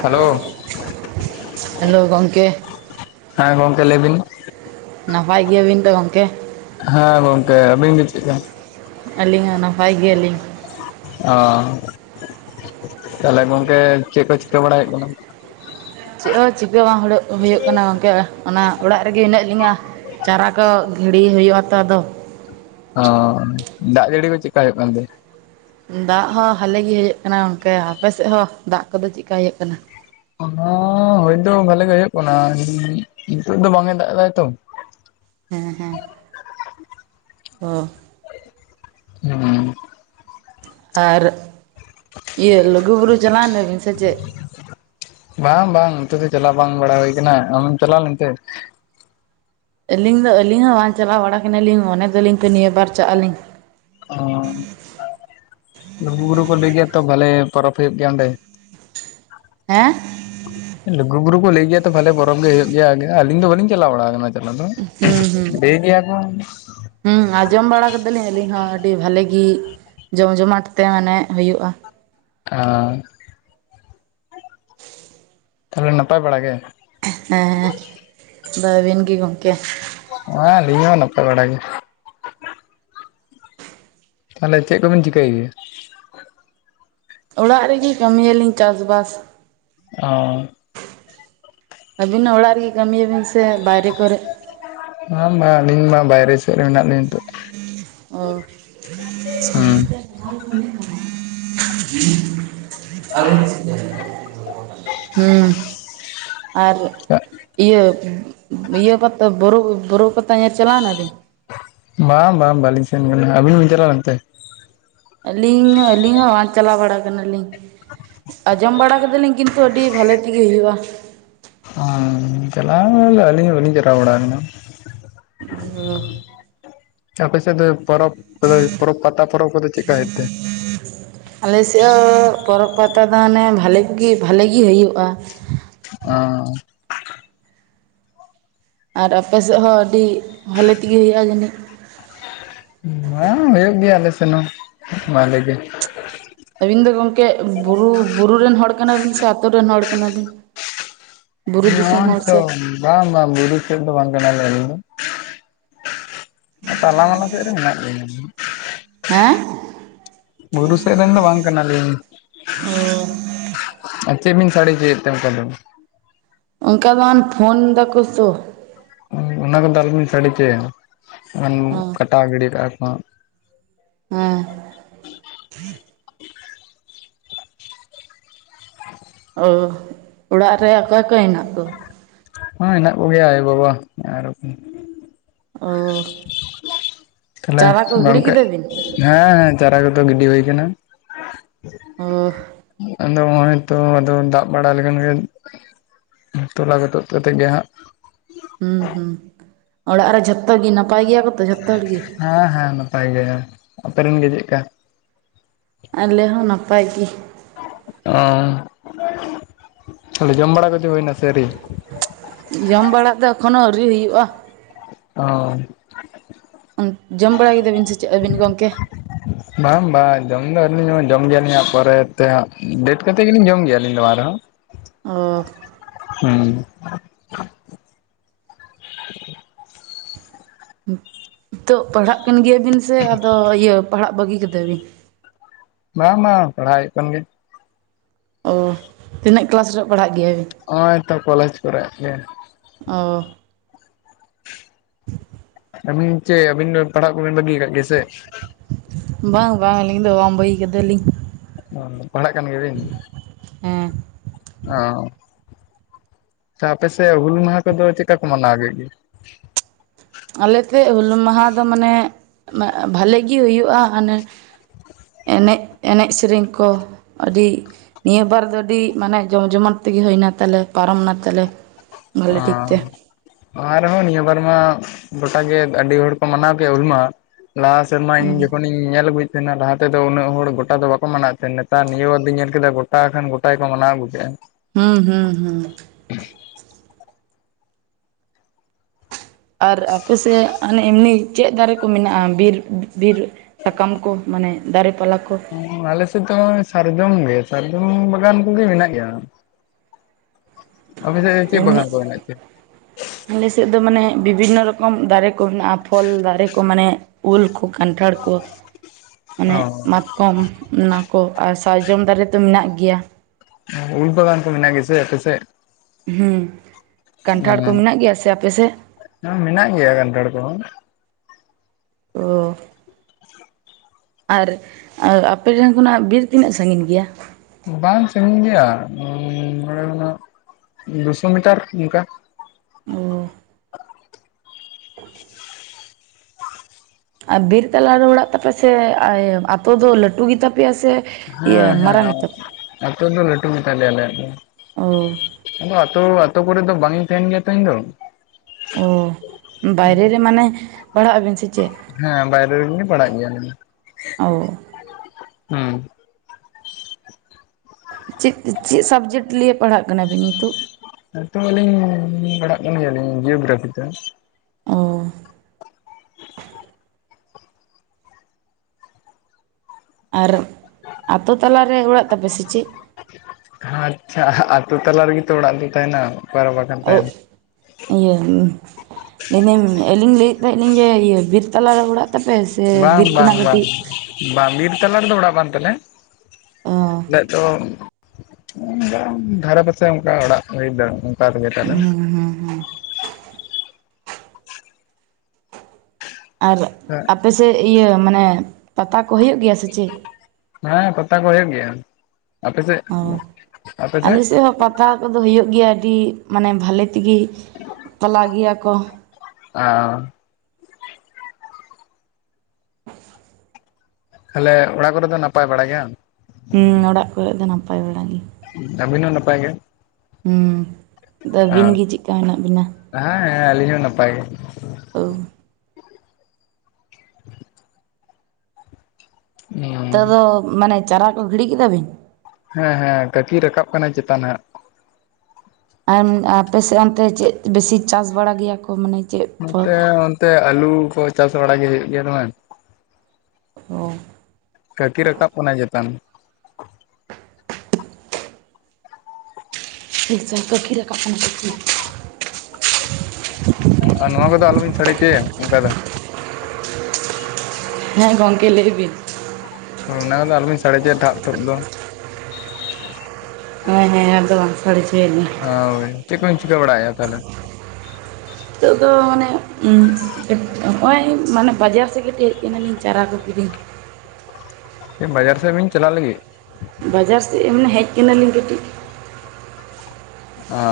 Hello hello ᱜᱚᱢᱠᱮ ᱦᱮᱸ ᱜᱚᱢᱠᱮ ᱞᱟᱹᱭ ᱵᱤᱱ ᱱᱟᱯᱟᱭ ᱜᱮᱭᱟᱵᱤᱱ ᱛᱚ ᱜᱚᱢᱠᱮ? ᱦᱮᱸ ᱜᱚᱝᱠᱮ ᱟᱹᱵᱤᱱ ᱫᱚ ᱪᱮᱫᱠᱟ? ᱟᱹᱞᱤᱧ ᱦᱚᱸ ᱱᱟᱯᱟᱭ ᱜᱮᱭᱟᱞᱤᱧ᱾ ᱚ ᱛᱟᱦᱚᱞᱮ ᱜᱚᱝᱠᱮ ᱪᱮᱫ ᱠᱚ ᱪᱤᱠᱟᱹ ᱵᱟᱲᱟ ᱦᱩᱭᱩᱜ ᱠᱟᱱᱟ? ᱪᱮᱫ ᱦᱚᱸ ᱪᱤᱠᱟᱹ ᱵᱟᱝ ᱦᱩᱲᱳᱜ ᱦᱩᱭᱩᱜ ᱠᱟᱱᱟ ᱜᱚᱢᱠᱮ ᱚᱱᱟ ᱚᱲᱟᱜ ᱨᱮᱜᱮ ᱦᱤᱱᱟᱜ ᱞᱤᱧᱟᱹ᱾ ᱪᱟᱨᱟ ᱠᱚ ᱜᱤᱰᱤ ᱦᱩᱭᱩᱜᱼᱟ ᱛᱚ ᱟᱫᱚ᱾ ᱚᱻ ᱫᱟᱜ ᱡᱟᱹᱲᱤ ᱠᱚ ᱪᱮᱠᱟ ᱦᱩᱭᱩᱜ ᱠᱟᱱᱛᱮ? ᱫᱟᱜ ᱦᱚᱸ ᱵᱷᱟᱞᱮ ᱜᱮ ᱦᱩᱭᱩᱜ ᱠᱟᱱᱟ ᱚᱱᱠᱮ ᱟᱯᱮᱥᱮᱫ ᱦᱚᱸ ᱫᱟᱜ ᱠᱚᱫᱚ ᱪᱮᱜᱠᱟ ᱦᱩᱭᱩᱜ ᱠᱟᱱᱟ ᱦᱳᱭ ᱫᱚ ᱵᱷᱟᱜᱞᱤ ᱜᱮ ᱦᱩᱭᱩᱜ ᱠᱟᱱᱟ ᱱᱤᱛᱳ ᱫᱚ ᱵᱟᱝ ᱮ ᱫᱟᱜ ᱮᱫᱟᱭᱛᱚ ᱦᱮᱸ ᱦᱮᱸ ᱚ [unintelligible] ᱟᱨ ᱤᱭᱟᱹ ᱞᱩᱜᱩᱵᱩᱨᱩ ᱪᱟᱞᱟᱣᱱᱟᱵᱤᱱ ᱥᱮ ᱪᱮᱫ ᱵᱟᱝ ᱵᱟᱝ ᱚᱱᱛᱮ ᱫᱚ ᱪᱟᱞᱟᱣ ᱵᱟᱝ ᱵᱟᱲᱟ ᱦᱩᱭ ᱠᱟᱱᱟ ᱟᱢᱮᱢ ᱪᱟᱞᱟᱣ ᱞᱮᱱᱛᱮ ᱟᱹᱞᱤᱧ ᱫᱚ ᱟᱹᱞᱤᱧ ᱦᱚᱸ ᱵᱟᱝ ᱪᱟᱞᱟᱣ ᱵᱟᱲᱟ ᱠᱟᱱᱟᱹᱞᱤᱧ ᱢᱚᱱ ᱮᱫᱟᱞᱤᱧ ᱛᱚ ᱱᱤᱭᱟᱹ ᱵᱟᱨ ᱪᱟᱜ ᱟᱹᱞᱤᱧ ᱚ ᱞᱩᱜᱩᱵᱩᱨᱩ ᱠᱚ ᱞᱟᱹᱭ ᱜᱮᱭᱟ ᱛᱚ ᱵᱷᱟᱞᱮ ᱯᱚᱨᱚᱵᱽ ᱦᱩᱭᱩᱜ ᱜᱮᱭᱟ ᱚᱸᱰᱮ ᱦᱮᱸ ᱞᱩᱜᱩᱵᱩᱨᱩ ᱠᱚ ᱞᱟᱹᱭ ᱜᱮᱭᱟ ᱛᱚ ᱵᱷᱟᱞᱮ ᱵᱚᱨᱚᱵᱷ ᱜᱮ ᱦᱩᱭᱩᱜ ᱜᱮᱭᱟ ᱟᱹᱞᱤᱧ ᱫᱚ ᱵᱟᱹᱞᱤᱧ ᱪᱟᱞᱟᱣ ᱵᱟᱲᱟ ᱟᱠᱟᱱᱟ ᱦᱩᱸ ᱦᱩᱸ ᱰᱟᱹᱭᱱᱤᱭᱟᱜ ᱦᱩᱸ ᱟᱸᱡᱚᱢ ᱵᱟᱲᱟ ᱠᱟᱫᱟᱞᱤᱧ ᱟᱹᱞᱤᱧ ᱦᱚᱸ ᱟᱹᱰᱤ ᱵᱷᱟᱞᱤ ᱜᱮ ᱡᱚᱢᱡᱚᱢᱟᱴ ᱛᱮ ᱢᱟᱱᱮ ᱦᱩᱭᱩᱜᱼᱟ ᱚ ᱛᱟᱦᱚᱞᱮ ᱱᱟᱯᱟᱭ ᱵᱟᱲᱟ ᱜᱮ ᱦᱮᱸ ᱦᱮᱸ [unintelligible] ᱟᱹᱵᱤᱱ ᱜᱮ ᱜᱚᱝᱠᱮ ᱦᱚᱸ ᱟᱹᱞᱤᱧ ᱦᱚᱸ ᱱᱟᱯᱟᱭ ᱵᱟᱲᱟ ᱜᱮ ᱛᱟᱦᱚᱞᱮ ᱪᱮᱫ ᱠᱚᱵᱤᱱ ᱪᱤᱠᱟᱹᱭ ᱜᱮᱭᱟ ᱚᱲᱟᱜ ᱨᱮᱜᱮ ᱠᱟᱹᱢᱤᱭᱟᱞᱤᱧ ᱪᱟᱥᱵᱟᱥ ᱚᱸᱻ ᱟᱹᱵᱤᱱᱟᱜ ᱚᱲᱟᱜ ᱨᱮᱜᱮ ᱠᱟᱹᱢᱤ ᱭᱟᱵᱤᱱ ᱥᱮ ᱵᱟᱭᱨᱮ ᱠᱚᱨᱮ ᱵᱟᱝ ᱵᱟᱝ ᱟᱸᱞᱤᱧ ᱢᱟ ᱵᱟᱭᱨᱮ [unintelligible] ᱪᱮᱫ ᱨᱮ ᱢᱮᱱᱟᱜ ᱞᱤᱧᱟ ᱱᱤᱛᱚᱜ ᱦᱮᱸ [unintelligible] ᱦᱮᱸ ᱟᱨ ᱤᱭᱟᱹ ᱤᱭᱟᱹ ᱯᱟᱛᱟ ᱵᱩᱨᱩ ᱵᱩᱨᱩ ᱯᱟᱛᱟ ᱧᱮᱞ ᱪᱟᱞᱟᱣᱱᱟ ᱵᱤᱱ ᱵᱟᱝ ᱵᱟᱝ ᱵᱟᱹᱞᱤᱧ ᱥᱮᱱ ᱞᱮᱱᱟ ᱟᱹᱵᱤᱱ ᱵᱤᱱ ᱪᱟᱞᱟᱣ ᱞᱮᱱᱛᱮ ᱟᱹᱞᱤᱧ ᱟᱹᱞᱤᱧ ᱦᱚᱸ ᱵᱟᱝ ᱪᱟᱞᱟᱣ ᱵᱟᱲᱟ ᱠᱟᱱᱟᱞᱤᱧ ᱟᱸᱡᱚᱢ ᱵᱟᱲᱟ ᱠᱮᱫᱟᱞᱤᱧ ᱠᱤᱱᱛᱩ ᱟᱹᱰᱤ ᱵᱷᱟᱞᱮ ᱛᱮᱜᱮ ᱦᱩᱭᱩᱜᱼᱟ ᱦᱸ ᱪᱟᱞᱟᱣ ᱞᱮᱱᱟᱞᱮ ᱟᱞᱤᱧ ᱵᱟᱞᱤᱧ ᱪᱟᱞᱟᱣ ᱵᱟᱲᱟ ᱟᱠᱟᱱᱟ [unintelligible] ᱟᱯᱮ ᱥᱮᱫ ᱫᱚ ᱯᱚᱨᱚᱵᱽ ᱠᱚ ᱯᱚᱨᱚᱵᱽ ᱯᱟᱛᱟ ᱯᱚᱨᱚᱵᱽ ᱠᱚᱫᱚ ᱪᱮᱫᱠᱟ ᱦᱩᱭᱩᱜ ᱛᱮ? ᱟᱞᱮᱥᱮᱫ ᱦᱚᱸ ᱯᱚᱨᱚᱵᱽ ᱯᱟᱛᱟ ᱫᱚ ᱟᱱᱮ ᱵᱷᱟᱞᱮ ᱵᱷᱟᱞᱮ ᱜᱮ ᱦᱩᱭᱩᱜᱼᱟ ᱚᱸᱻ ᱟᱨ ᱟᱯᱮ ᱥᱮᱫ ᱦᱚᱸ ᱟᱹᱰᱤ ᱵᱷᱟᱞᱮ ᱛᱮᱜᱮ ᱦᱩᱭᱩᱜᱼᱟ ᱡᱟᱹᱱᱤᱡ ᱢᱟ ᱦᱩᱭᱩᱜ ᱜᱮᱭᱟ ᱟᱞᱮ ᱥᱮᱱ ᱦᱚᱸ ᱵᱷᱟᱞᱮ ᱜᱮ ᱟᱹᱵᱤᱱ ᱫᱚ ᱜᱚᱢᱠᱮ ᱵᱩᱨᱩ ᱵᱩᱨᱩ ᱨᱮᱱ ᱦᱚᱲ ᱠᱟᱱᱟ ᱵᱤᱱ ᱥᱮ ᱟᱛᱳ ᱨᱮᱱ ᱦᱚᱲ ᱠᱟᱱᱟ ᱵᱤᱱ? ᱱᱚᱭ ᱛᱚ ᱵᱟᱝ ᱵᱟᱝ ᱵᱩᱨᱩ ᱯᱦᱮᱵ ᱫᱚ ᱵᱟᱝ ᱠᱟᱱᱟ ᱞᱤᱧ ᱟᱞᱤᱧ ᱫᱚ ᱛᱟᱞᱟ ᱢᱟᱞᱟ ᱥᱮᱫ ᱨᱮ ᱢᱮᱱᱟᱜ ᱞᱤᱧᱟ ᱮᱸᱻ ᱵᱩᱨᱩ ᱥᱮᱫ ᱨᱤᱱ ᱫᱚ ᱵᱟᱝ ᱠᱟᱱᱟ ᱞᱤᱧ ᱟᱨ ᱪᱮᱫ ᱵᱤᱱ ᱥᱟᱰᱮ ᱦᱚᱪᱚ ᱮᱫ ᱛᱮ ᱚᱱᱠᱟ‌ ᱫᱚ? ᱚᱱᱠᱟ ᱫᱚ ᱦᱟᱱ ᱯᱷᱳᱱ ᱫᱟᱠᱚ ᱛᱚ ᱚᱱᱟ ᱠᱚᱫᱚ ᱟᱞᱚ ᱵᱤᱱ ᱥᱟᱰᱮ ᱦᱚᱪᱚᱭᱟ ᱵᱟᱝᱠᱦᱟᱱ ᱦᱮᱸ ᱠᱟᱴᱟᱣ ᱜᱤᱰᱤ ᱠᱟᱜᱼᱟ ᱠᱚ ᱱᱦᱟᱜ ᱦᱮᱸ ᱚ ᱚᱲᱟᱜ ᱨᱮ ᱚᱠᱚᱭ ᱠᱚ ᱦᱮᱱᱟᱜ ᱠᱚᱣᱟ? ᱦᱮ ᱦᱮᱱᱟᱜ ᱠᱚᱜᱮᱭᱟ ᱟᱭᱳᱼ ᱵᱟᱵᱟ ᱟᱨᱚᱠᱚᱭ ᱚ ᱛᱟᱦᱞᱮ ᱪᱟᱨᱟ ᱠᱚ ᱜᱤᱰᱤ ᱜᱚᱝᱠᱮ ᱠᱮᱫᱟ ᱵᱤᱱ ᱦᱮᱸ ᱦᱮᱸ ᱪᱟᱨᱟ ᱠᱚᱫᱚ ᱜᱤᱰᱤ ᱦᱩᱭ ᱠᱟᱱᱟ ᱚᱦᱻ ᱟᱫᱚ ᱱᱚᱜᱚᱭ ᱛᱚ ᱟᱫᱚ ᱫᱟᱜ ᱵᱟᱲᱟ ᱞᱮᱠᱷᱟᱱ ᱜᱮ ᱛᱚᱞᱟ ᱜᱚᱫᱚᱜ ᱛᱚ ᱛᱮ ᱜᱮ ᱦᱟᱸᱜ ᱦᱩᱸ ᱦᱩᱸ ᱚᱲᱟᱜ ᱨᱮ ᱡᱷᱚᱛᱚ ᱜᱮ ᱱᱟᱯᱟᱭ ᱜᱮᱭᱟ ᱠᱚᱛᱚ ᱡᱷᱚᱛᱚ ᱦᱚᱲ ᱜᱮ ᱦᱮᱸ ᱦᱮᱸ ᱱᱟᱯᱟᱭ ᱜᱮ ᱟᱯᱮ ᱨᱮᱱ ᱜᱮ ᱪᱮᱫᱠᱟ? ᱟᱞᱮ ᱦᱚᱸ ᱱᱟᱯᱟᱭ ᱜᱮ ᱚ‌ ᱛᱟᱦᱟᱞᱮ ᱡᱚᱢ ᱵᱲᱟ ᱠᱚᱫᱚ ᱦᱩᱭᱱᱟ ᱥᱮ ᱟᱹᱨᱤ? ᱡᱚᱢ ᱵᱟᱲᱟ ᱫᱚ ᱮᱠᱷᱚᱱᱳ ᱟᱹᱣᱨᱤ ᱦᱩᱭᱩᱜᱼᱟ ᱚᱦ ᱚᱱ ᱡᱚᱢ ᱵᱟᱲ ᱠᱮᱫᱟ ᱵᱤᱱ ᱥᱮ ᱪᱮᱫ ᱟ. ᱵᱤᱱ ᱜᱚᱝᱠᱮ? ᱵᱟᱝ ᱵᱟᱝ ᱡᱚᱢ ᱫᱚ ᱟᱹᱣᱨᱤ ᱞᱤᱧ ᱡᱚᱢᱟ ᱡᱚᱢ ᱜᱮᱭᱟᱞᱤᱧ ᱦᱟᱸᱜ ᱯᱚᱨᱮ ᱛᱮᱟᱸᱜ ᱞᱮᱴ ᱠᱟᱛᱮᱫ ᱜᱮᱞᱤᱧ ᱡᱚᱢ ᱜᱮᱭᱟ ᱟᱹᱞᱤᱧ ᱫᱚ ᱟᱨᱦᱚᱸ ᱚᱻ ᱦᱮᱸ ᱱᱤᱛᱚᱜ ᱯᱟᱲᱦᱟᱜ ᱠᱟᱱ ᱜᱮᱭᱟ ᱵᱤᱱ ᱥᱮ ᱟᱫᱚ ᱤᱭᱟᱹ ᱯᱟᱲᱦᱟᱜ ᱵᱟᱹᱜᱤ ᱠᱮᱫᱟ ᱵᱤᱱ? ᱵᱟᱝ ᱵᱟᱝ ᱯᱟᱲᱦᱟᱣ ᱦᱩᱭᱩᱜ ᱠᱟᱱ ᱜᱮ ᱚᱻ ᱛᱤᱱᱟᱹᱜ ᱠᱞᱟᱥ ᱨᱮ ᱯᱟᱲᱦᱟᱜ ᱜᱮᱭᱟ ᱵᱤᱱ? ᱱᱚᱜᱼᱚᱭ ᱛᱚ ᱠᱚᱞᱮᱡᱽ ᱠᱚᱨᱮ ᱜᱮ ᱚᱻ ᱟᱹᱵᱤᱱ ᱪᱮᱫ ᱟᱹᱵᱤᱱ ᱫᱚ ᱯᱟᱲᱦᱟᱜ ᱠᱚᱵᱤᱱ ᱵᱟᱹᱜᱤᱭᱟ ᱟᱠᱟᱫ ᱜᱮᱭᱟ ᱥᱮ? ᱵᱟᱝ ᱵᱟᱝ ᱟᱹᱞᱤᱧ ᱫᱚ ᱵᱟᱝ ᱵᱟᱹᱭᱤ ᱠᱟᱫᱟᱞᱤᱧ ᱚ ᱯᱟᱲᱦᱟᱜ ᱠᱟᱱ ᱜᱮᱵᱤᱱ ᱦᱮᱸ ᱚ ᱟᱯᱮᱥᱮᱫ ᱦᱩᱞ ᱢᱟᱦᱟ ᱠᱚᱫᱚ ᱪᱮᱫᱠᱟ ᱠᱚ ᱢᱟᱱᱟᱣᱟ ᱜᱮ? ᱟᱞᱮᱛᱮ ᱦᱩᱞ ᱢᱟᱦᱟ ᱫᱚ ᱢᱟᱱᱮ ᱵᱷᱟᱞᱮᱜ ᱜᱮ ᱦᱩᱭᱩᱜᱼᱟ ᱦᱚᱱᱮ ᱮᱱᱮᱡ ᱮᱱᱮᱡ ᱥᱮᱨᱮᱧ ᱠᱚ ᱟᱹᱰᱤ ᱱᱤᱭᱟᱹ ᱵᱟᱨ ᱫᱚ ᱟᱹᱰᱤ ᱢᱟᱱᱮ ᱡᱚᱢ ᱡᱚᱢᱟᱴ ᱛᱮᱜᱮ ᱦᱩᱭᱱᱟ ᱛᱟᱞᱮ ᱯᱟᱨᱚᱢ ᱮᱱᱟ ᱛᱟᱞᱮ ᱵᱷᱟᱞᱮ ᱴᱷᱤᱠ ᱛᱮ ᱚᱸᱻ ᱟᱨᱦᱚᱸ ᱱᱤᱭᱟᱹ ᱵᱟᱨ ᱢᱟ ᱜᱚᱴᱟ ᱜᱮ ᱟᱹᱰᱤ ᱦᱚᱲ ᱠᱚ ᱢᱟᱱᱟᱣ ᱠᱮᱫ ᱦᱩᱞ ᱢᱟᱦᱟ ᱞᱟᱦᱟ ᱥᱮᱨᱢᱟ ᱤᱧ ᱡᱚᱠᱷᱚᱱᱧ ᱧᱮᱞ ᱟᱹᱜᱩᱭ ᱱᱟ ᱞᱟᱦᱟ ᱛᱮᱫᱚ ᱩᱱᱟᱹᱜ ᱦᱚᱲ ᱜᱚᱴᱟ ᱫᱚ ᱵᱟᱠᱚ ᱢᱟᱱᱟᱣ ᱛᱟᱦᱮᱸ ᱛᱟᱦᱮᱱᱟ ᱱᱮᱛᱟᱨ ᱱᱤᱭᱟᱹ ᱵᱟᱨ ᱫᱚᱭᱧ ᱧᱮᱞ ᱠᱮᱫᱟ ᱜᱚᱴᱟ ᱠᱷᱟᱱ ᱜᱚᱴᱟ ᱜᱮ ᱠᱚ ᱢᱟᱱᱟᱣ ᱟᱹᱜᱩ ᱠᱮᱫᱟ ᱦᱩᱸ ᱦᱩᱸ ᱦᱩᱸ [unintelligible] ᱟᱨ ᱟᱯᱮ ᱥᱮ ᱮᱢᱱ [inaudible] ᱪᱮᱫ ᱫᱟᱨᱮ ᱠᱚ ᱢᱮᱱᱟᱜᱼᱟ ᱵᱤᱨ ᱵᱤᱨ ᱥᱟᱠᱟᱢ ᱠᱚ ᱢᱟᱱᱮ ᱫᱟᱨᱮ ᱯᱟᱞᱟ ᱠᱚ? ᱟᱞᱮᱥᱮᱫ ᱫᱚ ᱥᱟᱨᱡᱚᱢ ᱜᱮ ᱥᱟᱨᱡᱚᱢ ᱵᱟᱜᱟᱱ ᱠᱚᱜᱮ ᱢᱮᱱᱟᱜ ᱜᱮᱭᱟ ᱟᱵ ᱥᱮ ᱪᱮᱝ ᱮᱢᱱᱤ ᱵᱟᱜᱟᱱ ᱠᱚ ᱵᱮ ᱛᱮ? ᱟᱞᱮ ᱥᱮᱫ ᱫᱚ ᱢᱟᱱᱮ ᱵᱤᱵᱷᱤᱱᱱᱚ ᱨᱚᱠᱚᱢ ᱫᱟᱨᱮ ᱠᱚ ᱢᱮᱱᱟᱜᱼᱟ ᱯᱷᱚᱞ ᱫᱟᱨᱮ ᱠᱚ ᱢᱟᱱᱮ ᱩᱞ ᱠᱚ ᱠᱟᱱᱴᱷᱟᱲ ᱠᱚ ᱢᱟᱱᱮ ᱢᱟᱛ ᱚ ᱠᱚᱢ ᱚᱱᱟ ᱠᱚ ᱟᱨ ᱥᱟᱨᱡᱚᱢ ᱫᱟᱨᱮ ᱛᱚ ᱢᱮᱱᱟᱜ ᱜᱮᱭᱟ ᱩᱞ ᱵᱟᱜᱟᱱ ᱠᱚ ᱢᱮᱱᱟᱜ ᱜᱮᱭᱟ ᱥᱮ ᱟᱯᱮ ᱥᱮᱫ? ᱦᱸ ᱠᱟᱱᱴᱷᱟᱲ ᱠᱚ ᱚ ᱢᱮᱱᱟᱜ ᱜᱮᱭᱟ ᱥᱮ ᱟᱯᱮᱥᱮᱫ? ᱦᱮᱸ ᱢᱮᱱᱟᱜ ᱜᱮᱭᱟ ᱠᱟᱱᱟᱱᱴᱷᱟᱲ ᱠᱚ ᱚᱦ ᱟᱨ ᱟᱯᱮ ᱴᱷᱮᱱ ᱠᱷᱚᱱᱟᱜ ᱵᱤᱨ ᱛᱤᱱᱟᱹᱜ ᱥᱟᱺᱜᱤᱧ ᱜᱮᱭᱟ? ᱵᱟᱝ ᱥᱟᱺᱜᱤᱧ ᱜᱮᱭᱟ ᱢᱮ ᱫᱩᱥᱚ ᱢᱤᱴᱟᱨ ᱚᱱᱠᱟ ᱚ ᱵᱤᱨ ᱛᱟᱞᱟᱨᱮ ᱚᱲᱟᱜ ᱛᱟᱯ ᱥᱮ ᱟᱛᱳ ᱫᱚ ᱞᱟᱹᱴᱩ ᱜᱮᱛᱟ ᱯᱮᱭᱟ ᱥᱮ? ᱤᱭᱟᱹ ᱦᱮᱸ ᱦᱮᱸ ᱢᱟᱨᱟᱝ ᱜᱮᱛᱟ ᱯᱮᱭᱟ ᱟᱹᱛᱩ ᱫᱚ ᱞᱟᱹᱴᱩ ᱜᱮ ᱛᱟᱞᱮᱭ ᱟᱞᱮᱜᱼᱟ ᱚ ᱫᱚ ᱤᱫᱚᱛ ᱟᱛᱳ ᱠᱚᱨᱮ ᱫᱚ ᱵᱟᱝ ᱤᱧ ᱛᱟᱦᱮᱱ ᱜᱮᱭᱟ ᱛᱚ ᱤᱧ ᱫᱚ ᱚ ᱵᱟᱭᱨᱮ ᱨᱮ ᱢᱟᱱᱮ ᱯᱟᱲᱦᱟᱜ ᱟᱵᱤᱱ ᱥᱮ ᱪᱮᱫ? ᱦᱮᱸ ᱵᱟᱭᱨᱮ ᱨᱮᱜᱮ ᱯᱟᱲᱟᱜ ᱜᱮᱭᱟ ᱚ ᱦᱮᱸ ᱪᱮᱫ ᱪᱮᱫ ᱥᱟᱵᱡᱮᱠᱴ ᱞᱤᱭ ᱯᱟᱲᱦᱟᱜ ᱠᱟᱱᱟᱵᱤᱱ ᱱᱤᱛᱚᱜ? ᱦ ᱛᱚ ᱟᱹᱞᱤᱧ ᱯᱟᱲᱦᱟᱜ ᱠᱟᱱ ᱜᱮᱭᱟᱞᱤᱧ ᱡᱤᱭᱳᱜᱨᱟᱯᱷᱤ ᱛᱮ ᱚ ᱟᱨ ᱟᱛᱳ ᱛᱟᱞᱟᱨᱮ ᱚᱲᱟᱜ ᱛᱟᱯᱮ ᱥᱮ ᱪᱮᱫ ᱟᱪᱷᱟ ᱟᱛᱳ ᱛᱟᱞᱟ ᱨᱮᱜᱮ ᱛᱚ ᱚᱲᱟᱜ ᱫᱚ ᱛᱟᱦᱮᱱᱟ ᱚᱠᱟᱨᱮ ᱵᱟ ᱠᱟᱱᱟᱱ ᱚ ᱛᱟᱦᱮᱱᱟ ᱤᱭᱟᱹ ᱞᱟᱹᱭᱫᱟᱹᱧ ᱟᱞᱤᱧ ᱞᱟᱹᱭᱮᱫ ᱛᱟᱦᱮᱸ ᱞᱤᱧ ᱡᱮ ᱵᱤᱨ ᱛᱟᱞᱟᱨᱮ ᱚᱲᱟᱜ ᱛᱟᱯᱮ ᱥᱮ ᱵᱟᱝ ᱵᱤᱨᱠᱩᱱᱟ ᱵᱟᱝ ᱵᱟᱝ ᱠᱟᱹᱴᱤᱡ ᱵᱟᱝ ᱵᱤᱨ ᱛᱟᱞᱟ ᱨᱮᱫᱚ ᱚᱲᱟᱜ ᱵᱟᱝ ᱛᱟᱞᱮ ᱚ ᱱᱤᱛᱚᱜ ᱩᱸ ᱫᱟᱜ ᱫᱷᱟᱨᱮ ᱯᱟᱥᱮ ᱚᱱᱠᱟ ᱚᱲᱟᱜ ᱦᱩᱭ ᱫᱟ ᱚᱱᱠᱟ ᱛᱮᱜᱮ ᱛᱟᱦᱞᱮ ᱢᱮ ᱦᱩᱸ ᱦᱩᱸ ᱦᱩᱸ ᱟᱨ ᱟᱯᱮ ᱥᱮᱫ ᱤᱭᱟᱹ ᱢᱟᱱᱮ ᱯᱟᱛᱟ ᱠᱚ ᱦᱩᱭᱩᱜ ᱜᱮᱭᱟ ᱥᱮ ᱪᱮᱫ? ᱦᱮᱸ ᱯᱟᱛᱟ ᱠᱚ ᱦᱩᱭᱩᱜ ᱜᱮᱭᱟ ᱾ ᱟᱯᱮ ᱥᱮᱫ ᱚ ᱟᱯᱮ ᱟᱞᱮ ᱥᱮᱫ? ᱦᱚᱸ ᱯᱟᱛᱟ ᱠᱚᱫᱚ ᱦᱩᱭᱩᱜ ᱜᱮᱭᱟ ᱟᱹᱰᱤ ᱢᱟᱱᱮ ᱵᱷᱟᱞᱮ ᱛᱮᱜᱮ ᱯᱟᱞᱟ ᱜᱮᱭᱟ ᱠᱚ ᱟᱺ ᱛᱟᱦᱚᱞᱮ ᱚᱲᱟᱜ ᱠᱚᱮᱫ ᱫᱚ ᱱᱟᱯᱟᱭ ᱵᱟᱲᱟᱭ ᱜᱮᱭᱟ? ᱦᱮᱸ ᱚᱲᱟᱜ ᱠᱚᱨᱮ ᱫᱚ ᱱᱟᱯᱟᱭ ᱵᱟᱲᱟ ᱜᱮ ᱟᱵᱤᱱ ᱦᱚᱸ ᱱᱟᱯᱟᱭ ᱜᱮ ᱦᱮᱸ ᱟᱹᱵᱤᱱ ᱜᱮ ᱪᱮᱫ ᱠᱟ ᱢᱮᱱᱟᱜ ᱵᱤᱱᱟ? ᱦᱮᱸ ᱦᱮᱸ ᱟᱹᱞᱤᱧ ᱦᱚᱸ ᱱᱟᱯᱟᱭ ᱚ ᱦᱮᱸ ᱱᱤᱛᱚᱜ ᱫᱚ ᱢᱟᱱᱮ ᱪᱟᱨᱟ ᱠᱚ ᱜᱤᱲᱤ ᱠᱮᱫᱟ ᱵᱤᱱ ᱦᱮᱸ ᱦᱮᱸ ᱠᱟᱹᱠᱤ ᱨᱟᱠᱟᱵ ᱠᱟᱱᱟᱭ ᱪᱮᱛᱟᱱ ᱦᱟᱸᱜ ᱟᱨ ᱟᱯᱮ ᱥᱮᱫ ᱚᱱᱛᱮ ᱪᱮᱫ ᱵᱮᱥᱤ ᱪᱟᱥ ᱵᱟᱲᱟ ᱜᱮᱭᱟ ᱠᱚ ᱢᱟᱱᱮ? ᱪᱮᱫ ᱠᱚ? ᱱᱚᱛᱮ ᱚᱱᱛᱮ ᱟᱞᱩ ᱠᱚ ᱪᱟᱥ ᱵᱟᱲ ᱜᱮ ᱦᱩᱭᱩᱜ ᱜᱮᱭᱟ ᱛᱮ᱾ ᱚ ᱠᱟᱹᱠᱤ ᱨᱟᱠᱟᱵ ᱠᱟᱱᱟ ᱪᱮᱛᱟᱱ ᱠᱟᱹᱠᱷᱤ ᱨᱟᱠᱟᱵ ᱠᱟᱱᱟᱭ ᱥᱮ ᱪᱮᱫ? ᱟᱨ ᱱᱚᱶᱟ ᱠᱚᱫᱚ ᱟᱞᱚᱵᱮᱱ ᱥᱟᱰᱮ ᱦᱚᱪᱚᱭᱟ ᱱᱚᱝᱠᱟ ᱫᱚ ᱦᱮᱸ ᱜᱚᱢᱠᱮ ᱞᱟᱹᱭ ᱵᱤᱱ ᱦᱮ ᱚᱱᱟ ᱠᱚᱫᱚ ᱟᱞᱚ ᱵᱮᱱ ᱥᱟᱰᱮ ᱪᱚᱭᱟ ᱴᱷᱟᱯ ᱴᱩᱵ ᱫᱚ ᱦᱮᱸ ᱦᱮᱹ ᱟᱫᱚ ᱵᱟᱝ ᱥᱟᱲᱮ ᱦᱚᱪᱚᱭᱟ᱾ ᱦᱟᱹ ᱪᱮᱫ ᱠᱚ ᱵᱤᱱ ᱪᱤᱠᱟᱹ ᱵᱟᱲᱟ ᱮᱫᱟ ᱛᱟᱦᱞᱮ? ᱱᱤᱛᱚᱜ ᱫᱚ ᱢᱟᱱᱮ, ᱩᱸ ᱮᱜᱴ ᱟᱺ ᱦᱚᱸᱜᱼᱚᱧᱭ ᱢᱟᱱᱮ ᱵᱟᱡᱟᱨ ᱥᱮᱫᱜ ᱦᱮᱡ ᱟᱠᱟᱱᱟᱞᱤᱧ ᱪᱟᱨᱟ ᱠᱚ ᱠᱤᱨᱤᱧ ᱪᱮᱫ ᱵᱟᱡᱟᱨ ᱥᱮᱫ ᱵᱤᱧ ᱪᱟᱞᱟᱜ ᱞᱟᱹᱜᱤᱫ? ᱵᱟᱡᱟᱨ ᱥᱮᱫ ᱦᱮᱡ ᱟᱠᱱᱟᱞᱤᱧ ᱠᱟᱹᱴᱤᱡ ᱚᱻ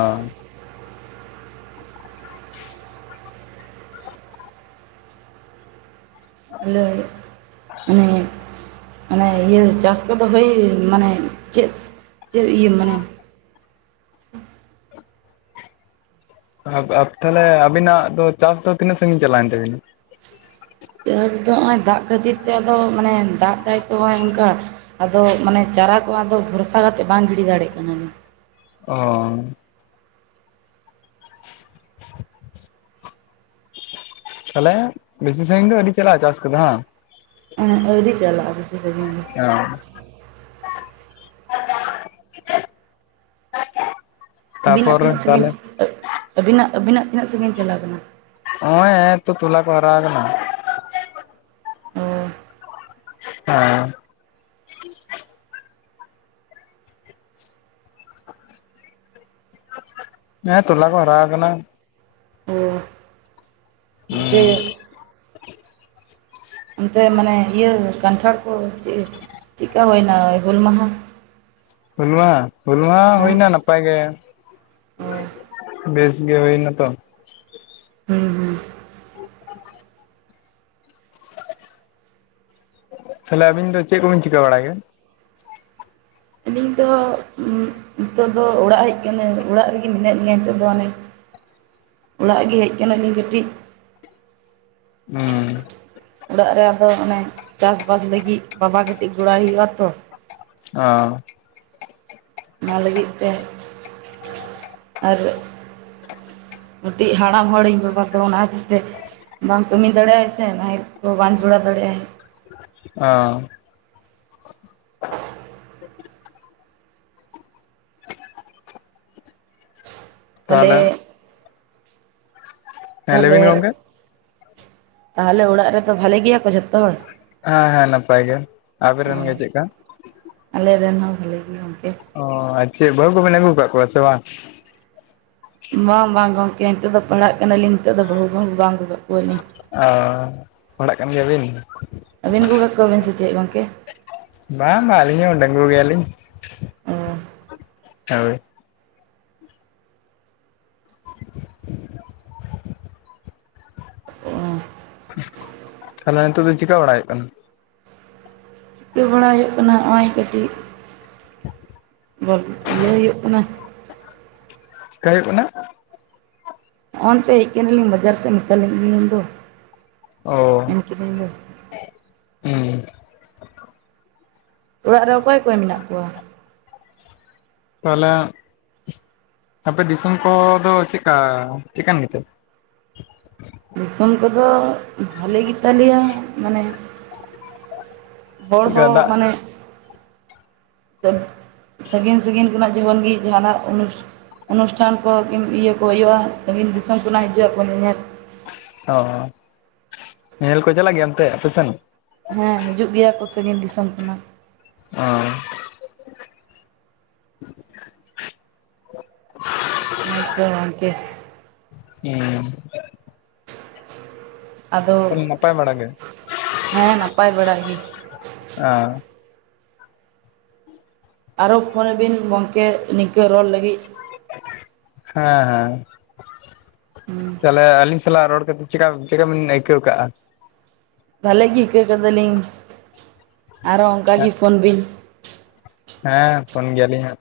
[inaudible] ᱢᱟᱱᱮ ᱤᱭᱟᱹ ᱪᱟᱥ ᱠᱚᱫᱚ [inaudible] ᱢᱟᱱᱮ ᱪᱮᱥ ᱪᱮᱜ ᱤᱭᱟᱹ ᱢᱟᱱᱮ ᱟᱵᱼᱟᱵ ᱛᱟᱦᱚᱞᱮ ᱟᱵᱤᱱᱟᱜ ᱫᱚ ᱪᱟᱥ ᱫᱚ ᱛᱤᱱᱟᱹᱜ ᱥᱟᱺᱜᱤᱧ ᱪᱟᱞᱟᱣᱮᱱ ᱛᱟᱵᱤᱱᱟ? ᱪᱟᱥ ᱫᱚ ᱱᱚᱜᱼᱚᱭ ᱫᱟᱜ ᱠᱷᱟᱹᱛᱤᱨ ᱛᱮ ᱟᱫᱚ ᱢᱟᱱᱮ ᱫᱟᱜ ᱫᱟᱭ ᱛᱚ ᱚᱝᱠᱟ᱾ ᱟᱫᱚ ᱢᱟᱱᱮ ᱪᱟᱨᱟ ᱠᱚ ᱟᱫᱚ ᱵᱷᱚᱨᱥᱟ ᱠᱟᱛᱮᱜ ᱵᱟᱝ ᱜᱤᱰᱤ ᱫᱟᱲᱮᱜ ᱠᱟᱱᱟ᱾ ᱚᱻ ᱾ [inaudible] [unintelligible] ᱵᱮᱥᱤ ᱥᱟᱺᱜᱤᱧ ᱫᱚ ᱟᱹᱫᱤ ᱪᱟᱞᱟᱜᱼᱟ ᱪᱟᱥ ᱠᱚᱫᱚ ᱦᱟᱝ? ᱮᱸ ᱟᱹᱣᱨᱤ ᱪᱟᱞᱟᱜᱼᱟ ᱵᱮᱥᱤ ᱥᱟᱹᱜᱤᱧ ᱫᱚ᱾ ᱦᱮᱸ [inaudible] ᱟᱹᱵᱤᱱᱟᱜ ᱛᱤᱱᱟᱹᱜ ᱥᱟᱺᱜᱤᱧ, ᱟᱹᱵᱤᱱᱟᱜ ᱟᱹᱵᱤᱱᱟᱜ ᱛᱤᱱᱟᱹᱜ ᱥᱟᱺᱜᱤᱧ ᱪᱟᱞᱟᱣ ᱠᱟᱱᱟ? ᱱᱚᱜᱼᱚᱭᱛᱚ ᱛᱚᱞᱟ ᱠᱚ ᱦᱟᱨᱟ ᱟᱠᱟᱱᱟ ᱚᱻ ᱦᱮᱸᱻ ᱦᱮᱸ ᱴᱚᱞᱟ ᱠᱚ ᱦᱟᱨᱟ ᱟᱠᱟᱱᱟ ᱡᱮ ᱚᱱᱛᱮ ᱢᱟᱱᱮ ᱤᱭᱟᱹ ᱠᱟᱱᱴᱷᱟᱲ ᱠᱚ ᱪᱮᱫ ᱪᱮᱫᱠᱟ ᱦᱩᱭᱮᱱᱟ ᱦᱩᱞ ᱢᱟᱦᱟ ᱦᱩᱞ ᱢᱟ ᱦᱩᱞ ᱢᱟᱦᱟ, ᱦᱩᱭ ᱦᱮᱸ ᱱᱟ ᱱᱟᱯᱟᱭ ᱜᱮ᱾ ᱚ ᱵᱮᱥ ᱜᱮ ᱦᱩᱭ ᱱᱟᱛᱚ᱾ ᱦᱩᱸ ᱦᱩᱸ ᱛᱟᱦᱚᱞᱮ ᱟᱵᱤᱱ ᱫᱚ ᱪᱮᱜ ᱠᱚᱵᱮᱱ ᱪᱤᱠᱟᱹ ᱵᱟᱲᱟ ᱜᱮᱭᱟ? ᱟᱹᱞᱤᱧ ᱫᱚ ᱩ ᱱᱤᱛᱚᱜ ᱫᱚ ᱚᱲᱟᱜ ᱦᱮᱡ ᱠᱟᱱᱟᱹ ᱚᱲᱟᱜ ᱨᱮᱜᱮ ᱢᱮᱱᱟᱜ ᱞᱤᱧᱟᱹ ᱱᱤᱛᱚᱜ ᱫᱚ ᱦᱟᱱᱮ ᱚᱲᱟᱜ ᱜᱮ ᱦᱮᱡ ᱠᱟᱱᱟᱞᱤᱧ ᱠᱟᱹᱴᱤᱡ᱾ ᱮᱸᱻ ᱚᱲᱟᱜ ᱨᱮ ᱟᱫᱚ ᱚᱱᱮ ᱪᱟᱥ ᱵᱟᱥ ᱞᱟᱹᱜᱤᱫ ᱵᱟᱵᱟ ᱠᱟᱹᱴᱤᱡ ᱜᱚᱲᱚᱼᱟᱭ ᱦᱩᱭᱩᱜᱼᱟ ᱛᱚ᱾ ᱟᱻ ᱚᱱᱟ ᱞᱟᱹᱜᱤᱫ ᱛᱮ, ᱟᱨ ᱢᱤᱫᱴᱤᱡ ᱦᱟᱲᱟᱢ ᱦᱚᱲᱤᱧ ᱵᱟᱵᱟ ᱫᱚ ᱚᱱᱟ ᱦᱩᱫᱤᱥ ᱛᱮ ᱵᱟᱝ ᱠᱟᱹᱢᱤ ᱫᱟᱲᱮᱼᱟᱭ ᱥᱮ ᱱᱟᱦᱮᱞ ᱠᱚ ᱵᱟᱝ ᱡᱚᱲᱟᱣ ᱫᱟᱲᱮᱼᱟᱭ᱾ ᱚ ᱾ ᱛᱟᱞᱮ ᱛᱟᱦᱚᱞᱮ ᱦᱮᱸ ᱛᱟᱦᱚᱞᱮ, ᱞᱟᱹᱭᱵᱤᱱ ᱜᱚᱝᱠᱮ ᱛᱟᱦᱟᱞᱮ ᱚᱲᱟᱜ ᱨᱮᱫᱚ ᱵᱷᱟᱞᱮ ᱜᱮᱭᱟ ᱠᱚ ᱡᱷᱚᱛᱚ ᱦᱚᱲ? ᱦᱮᱸ ᱦᱮᱸ, ᱱᱟᱯᱟᱭ ᱜᱮ᱾ ᱟᱵᱮ ᱨᱮᱱ ᱜᱮ ᱪᱮᱜᱠᱟ? ᱟᱞᱮᱨᱮᱱ ᱦᱚᱸ ᱵᱷᱟᱹᱞᱤ ᱜᱮ ᱜᱚᱝᱠᱮ᱾ ᱚᱸ ᱟᱼᱪᱮᱫ ᱵᱟᱹᱦᱩ ᱠᱚᱵᱮᱱ ᱟᱹᱜᱩᱣ ᱠᱟᱜ ᱠᱚᱣᱟ ᱥᱮ ᱵᱟᱝ? ᱵᱟᱝ ᱵᱟᱝ ᱜᱚᱝᱠᱮ᱾ ᱱᱤᱛᱚᱜ ᱫᱚ ᱯᱟᱲᱦᱟᱜ ᱠᱟᱱᱟᱞᱤᱧ ᱱᱤᱛᱚᱜ ᱫᱚ ᱵᱟᱹᱦᱩᱼᱠᱟᱹᱦᱚ ᱵᱟᱝ ᱟᱹᱜᱩ ᱠᱟᱜ ᱠᱩᱣᱟᱞᱤᱧ᱾ ᱟ ᱯᱟᱲᱦᱟᱜ ᱠᱟᱱ ᱜᱮᱭᱟ ᱵᱤᱱ? ᱟᱹᱵᱤᱱ ᱜᱩᱼᱟ ᱠᱚᱵᱤᱱ ᱥᱮ ᱪᱮᱫ ᱜᱚᱝᱠᱮ ᱵᱟᱝ ᱵᱟᱝ ᱟᱹᱞᱤᱧ ᱦ ᱰᱟᱝᱜᱩ ᱜᱤᱭᱟ ᱞᱤᱧ ᱚ ᱦᱚᱭ ᱚ ᱛᱟᱦᱚᱞᱮ ᱱᱤᱛᱚᱜ ᱫᱚ ᱪᱤᱠᱟ ᱵᱟᱲᱟᱭᱚᱜ ᱠᱟᱱᱟ ᱴᱷᱤᱠᱟ ᱵᱟᱲᱟ ᱦᱩᱭᱩᱜ ᱠᱟᱱᱟ ᱱᱚᱜᱼᱚᱭ ᱠᱟᱴᱤᱡ ᱤᱭᱟᱹ ᱦᱩᱭᱩᱜ ᱠᱟᱱᱟ ᱪᱤᱠᱟ ᱦᱩᱭᱩᱜ ᱠᱟᱱᱟ ᱚᱱ ᱛᱮ ᱦᱮᱡ ᱟᱠᱟᱱᱟᱞᱤᱧ ᱵᱟᱡᱟᱨ ᱥᱮᱱ ᱢᱮᱛᱟ ᱞᱮᱧ ᱫᱚ ᱚᱸᱻ [inaudible] ᱫᱚ ᱚᱲᱟᱜ ᱨᱮ ᱚᱠᱚᱭ ᱚᱠᱚᱭ ᱢᱮᱱᱟᱜ ᱠᱚᱣᱟ ᱛᱟᱦᱚᱞᱮ ᱟᱯᱮ ᱫᱤᱥᱚᱢ ᱠᱚᱫᱚ ᱪᱮᱫᱠᱟ ᱪᱮᱠᱟᱱ ᱜᱮᱛᱮ ᱫᱤᱥᱚᱢ ᱠᱚᱫᱚ ᱵᱷᱟᱞᱤ ᱜᱮᱛᱟᱞᱮᱭᱟ ᱢᱟᱱᱮ ᱦᱚᱲ ᱪᱮᱫᱠᱟ ᱦᱚᱸ ᱫᱟᱜ ᱢᱟᱱᱮ ᱥᱟᱺᱜᱤᱧ ᱥᱟᱺᱜᱤᱧ ᱠᱷᱚᱱᱟᱜ ᱡᱚᱠᱷᱚᱱ ᱜᱮ ᱡᱟᱦᱟᱱᱟᱜ ᱟᱱᱩᱥ ᱚᱱᱩᱥᱴᱷᱟᱱ ᱠᱚ ᱠᱤ ᱤᱭᱟᱹ ᱠᱚ ᱦᱩᱭᱩᱜᱼᱟ ᱥᱟᱺᱜᱤᱧ ᱫᱤᱥᱚᱢ ᱠᱷᱚᱱᱟᱜ ᱦᱤᱡᱩᱜᱼᱟᱠ ᱧᱮᱧᱮᱞ ᱚ ᱧᱮᱧᱮᱞ ᱠᱚ ᱪᱟᱞᱟᱜ ᱜᱮᱭᱟ ᱮᱱᱛᱮ ᱟᱯᱮᱥᱮᱱ ᱦᱮᱸ ᱦᱤᱡᱩᱜ ᱜᱮᱭᱟ ᱠᱚ ᱥᱟᱹᱜᱤᱧ ᱫᱤᱥᱚᱢ ᱠᱷᱚᱱᱟᱜ ᱚᱸᱻ [inaudible] ᱜᱚᱝᱠᱮ ᱦᱮᱸ [inaudible] ᱟᱫᱚ ᱛᱟᱦᱚᱞᱮ ᱱᱟᱯᱟᱭ ᱵᱟᱲᱟ ᱜᱮ ᱦᱮᱸ ᱱᱟᱯᱟᱭ ᱵᱟᱲᱟᱜ ᱜᱮ ᱟᱻ ᱟᱨᱚ ᱯᱷᱳᱱᱟᱵᱤᱱ ᱜᱚᱝᱠᱮ ᱱᱤᱝᱠᱟᱹ ᱨᱚᱲ ᱞᱟᱜᱤᱫ ᱦᱮᱸ ᱦᱮᱸ ᱛᱟᱦᱚᱞᱮ ᱟᱹᱞᱤᱧ ᱥᱟᱞᱟᱜ ᱨᱚᱲ ᱠᱟᱛᱮ ᱪᱮᱠᱟ ᱪᱮᱠᱟ ᱵᱮᱱ ᱟᱹᱭᱠᱟᱹᱣ ᱠᱟᱜᱼᱟ ᱵᱷᱟᱞᱤ ᱜᱮ ᱟᱹᱠᱟᱹᱣ ᱠᱟᱫᱟᱞᱤᱧ ᱟᱨᱚ ᱚᱱᱠᱟ ᱜᱮ ᱯᱷᱳᱱ ᱵᱤᱱ ᱦᱮᱸ ᱯᱷᱳᱱ ᱜᱮᱭᱟᱞᱤᱧ ᱦᱟᱸᱜ